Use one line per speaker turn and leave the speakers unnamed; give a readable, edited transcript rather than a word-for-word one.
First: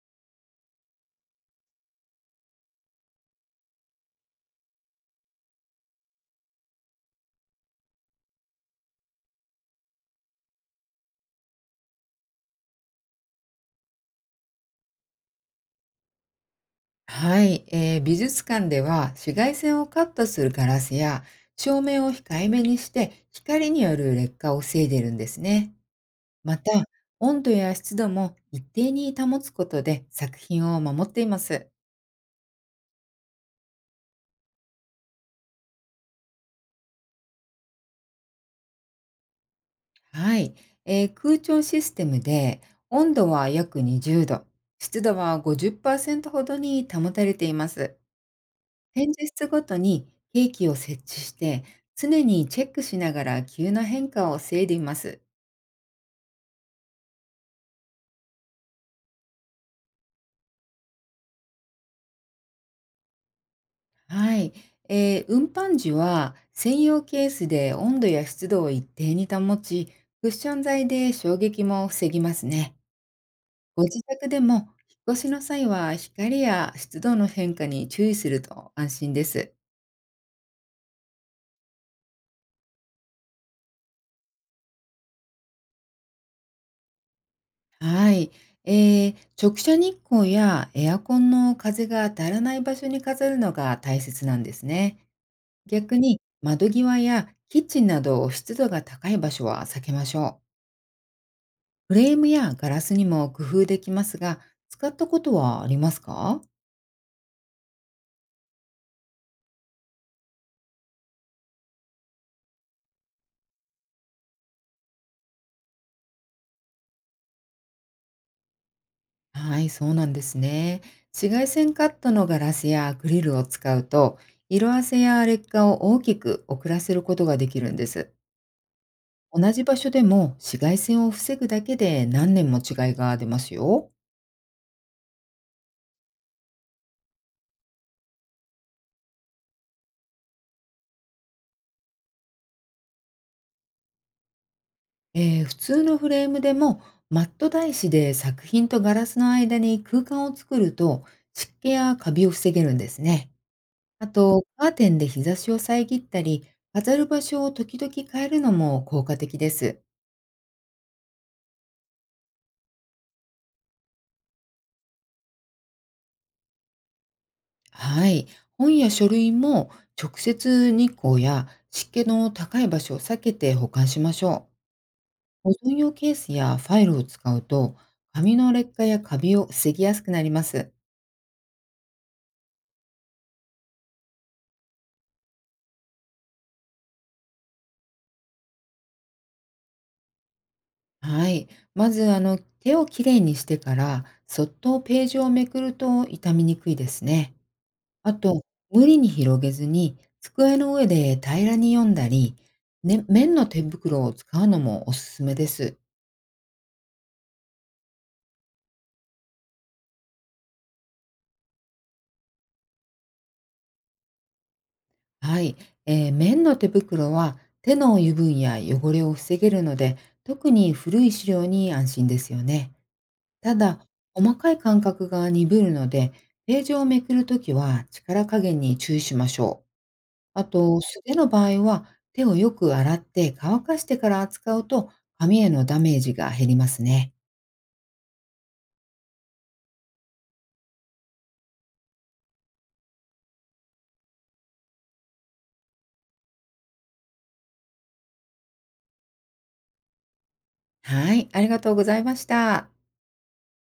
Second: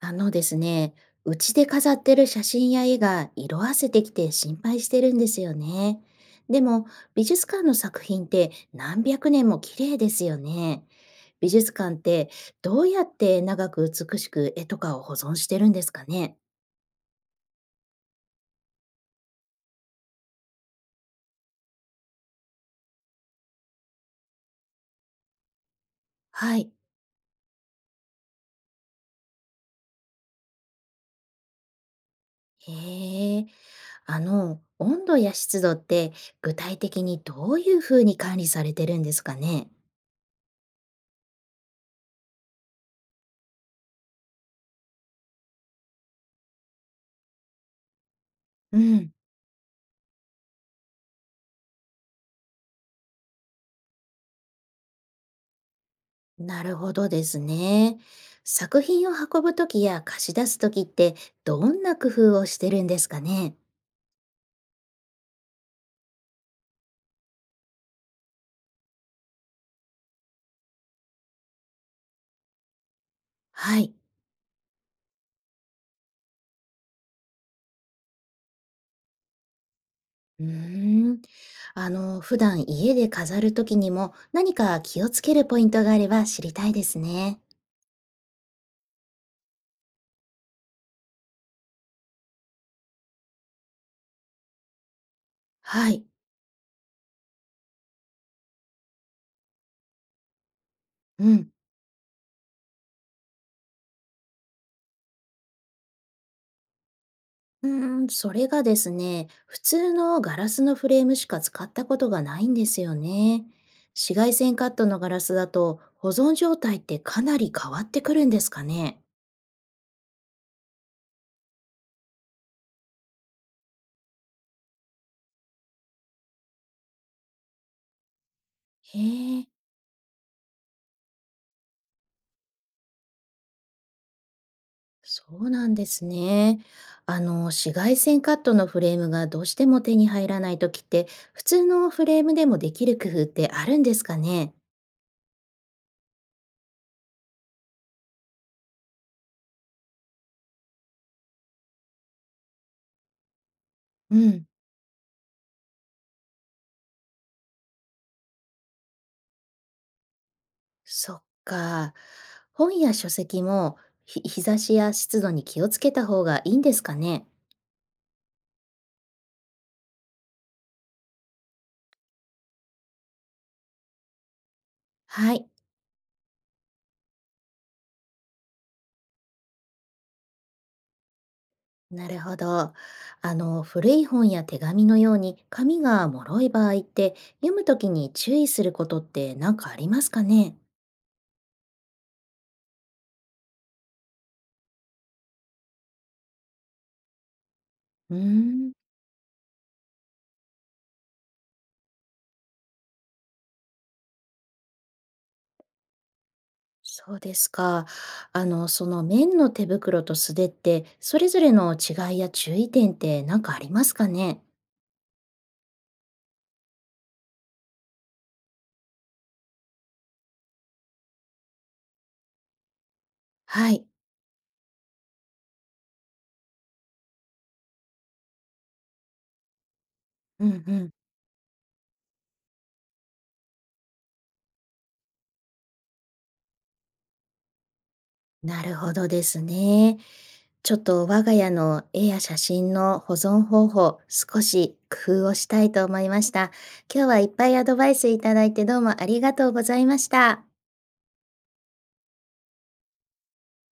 あのですね、うちで飾ってる写真や絵が色あせてきて心配してるんですよね。でも美術館の作品って何百年も綺麗ですよね。美術館ってどうやって長く美しく絵とかを保存してるんですかね？
はい、美術館では紫外線をカットするガラスや照明を控えめにして光による劣化を防いでるんですね。ま
はい。
た、温度や湿度も一定に保つことで作品を守っています。
へえ、あの、温度や湿度って具体的にどういうふうに管理されてるんですかね？
はい、空調システムで温度は約20度、湿度は50%ほどに保たれています。
うん。
展示室ごとに計器を設置して常にチェックしながら急な変化を防いでいます。
なるほどですね。作品を運ぶときや貸し出すときってどんな工夫をしてるんですかね？
はい。運搬時は専用ケースで温度や湿度を一定に保ち、クッション材で衝撃も防ぎますね。
は
ご
い。
自宅でも引っ越しの際は光や湿度の変化に注意すると安心です。
うーん。あの、普段家で飾るときにも何か気をつけるポイントがあれば知りたいですね。
はい。えー直射日光やエアコンの風が当たらない場所に飾るのが大切なんですね。
は
逆
い。
に窓際やキッチンなど湿度が高い場所は避けましょう。
うん。
フレームやガラスにも工夫できますが、使ったことはありますか？
うーん、それがですね、普通のガラスのフレームしか使ったことがないんですよね。紫外線カットのガラスだと保存状態ってかなり変わってくるんですかね？
はい、そうなんですね。紫外線カットのガラスやアクリルを使うと、色あせや劣化を大きく遅らせることができるんです。
へえ。
同じ場所でも紫外線を防ぐだけで何年も違いが出ますよ。
そうなんですね。あの、紫外線カットのフレームがどうしても手に入らないときって、普通のフレームでもできる工夫ってあるんですかね？
普通のフレームでもマット台紙で作品とガラスの間に空間を作ると湿気やカビを防げるんですね。あ
う
と、
ん、
カーテンで日差しを遮ったり、飾る場所を時々変えるのも効果的です。
そっか。本や書籍も日差しや湿度に気をつけた方がいいんですかね？
はい。本や書類も直接日光や湿気の高い場所を避けて保管しましょ
はい、
う。保存用ケースやファイルを使うと、紙の劣化やカビを防ぎやすくなります。
なるほど。あの、古い本や手紙のように紙が脆い場合って、読むときに注意することって何かありますかね？
はい。まず、あの、手をきれいにしてから、そっとページをめくると傷みにくいですね。あ
うー
と、
ん。
無理に広げずに、机の上で平らに読んだり、ね、綿の手袋を使うのもおすすめです。
そうですか。あの、その綿の手袋と素手って、それぞれの違いや注意点って何かありますかね？
はい。綿の手袋は手の油分や汚れを防げるので、特に古い資料に安心ですよね。た
は
だ、
い。
細かい感覚が鈍るので、ページをめくるときは力加減に注意しましょう。あ
うん
と、
うん。
素手の場合は手をよく洗って乾かしてから扱うと、紙へのダメージが減りますね。
なるほどですね。ちょっと我が家の絵や写真の保存方法、少し工夫をしたいと思いました。今日はいっぱいアドバイスいただいてどうもありがとうございました。
はい、ありがとうございました。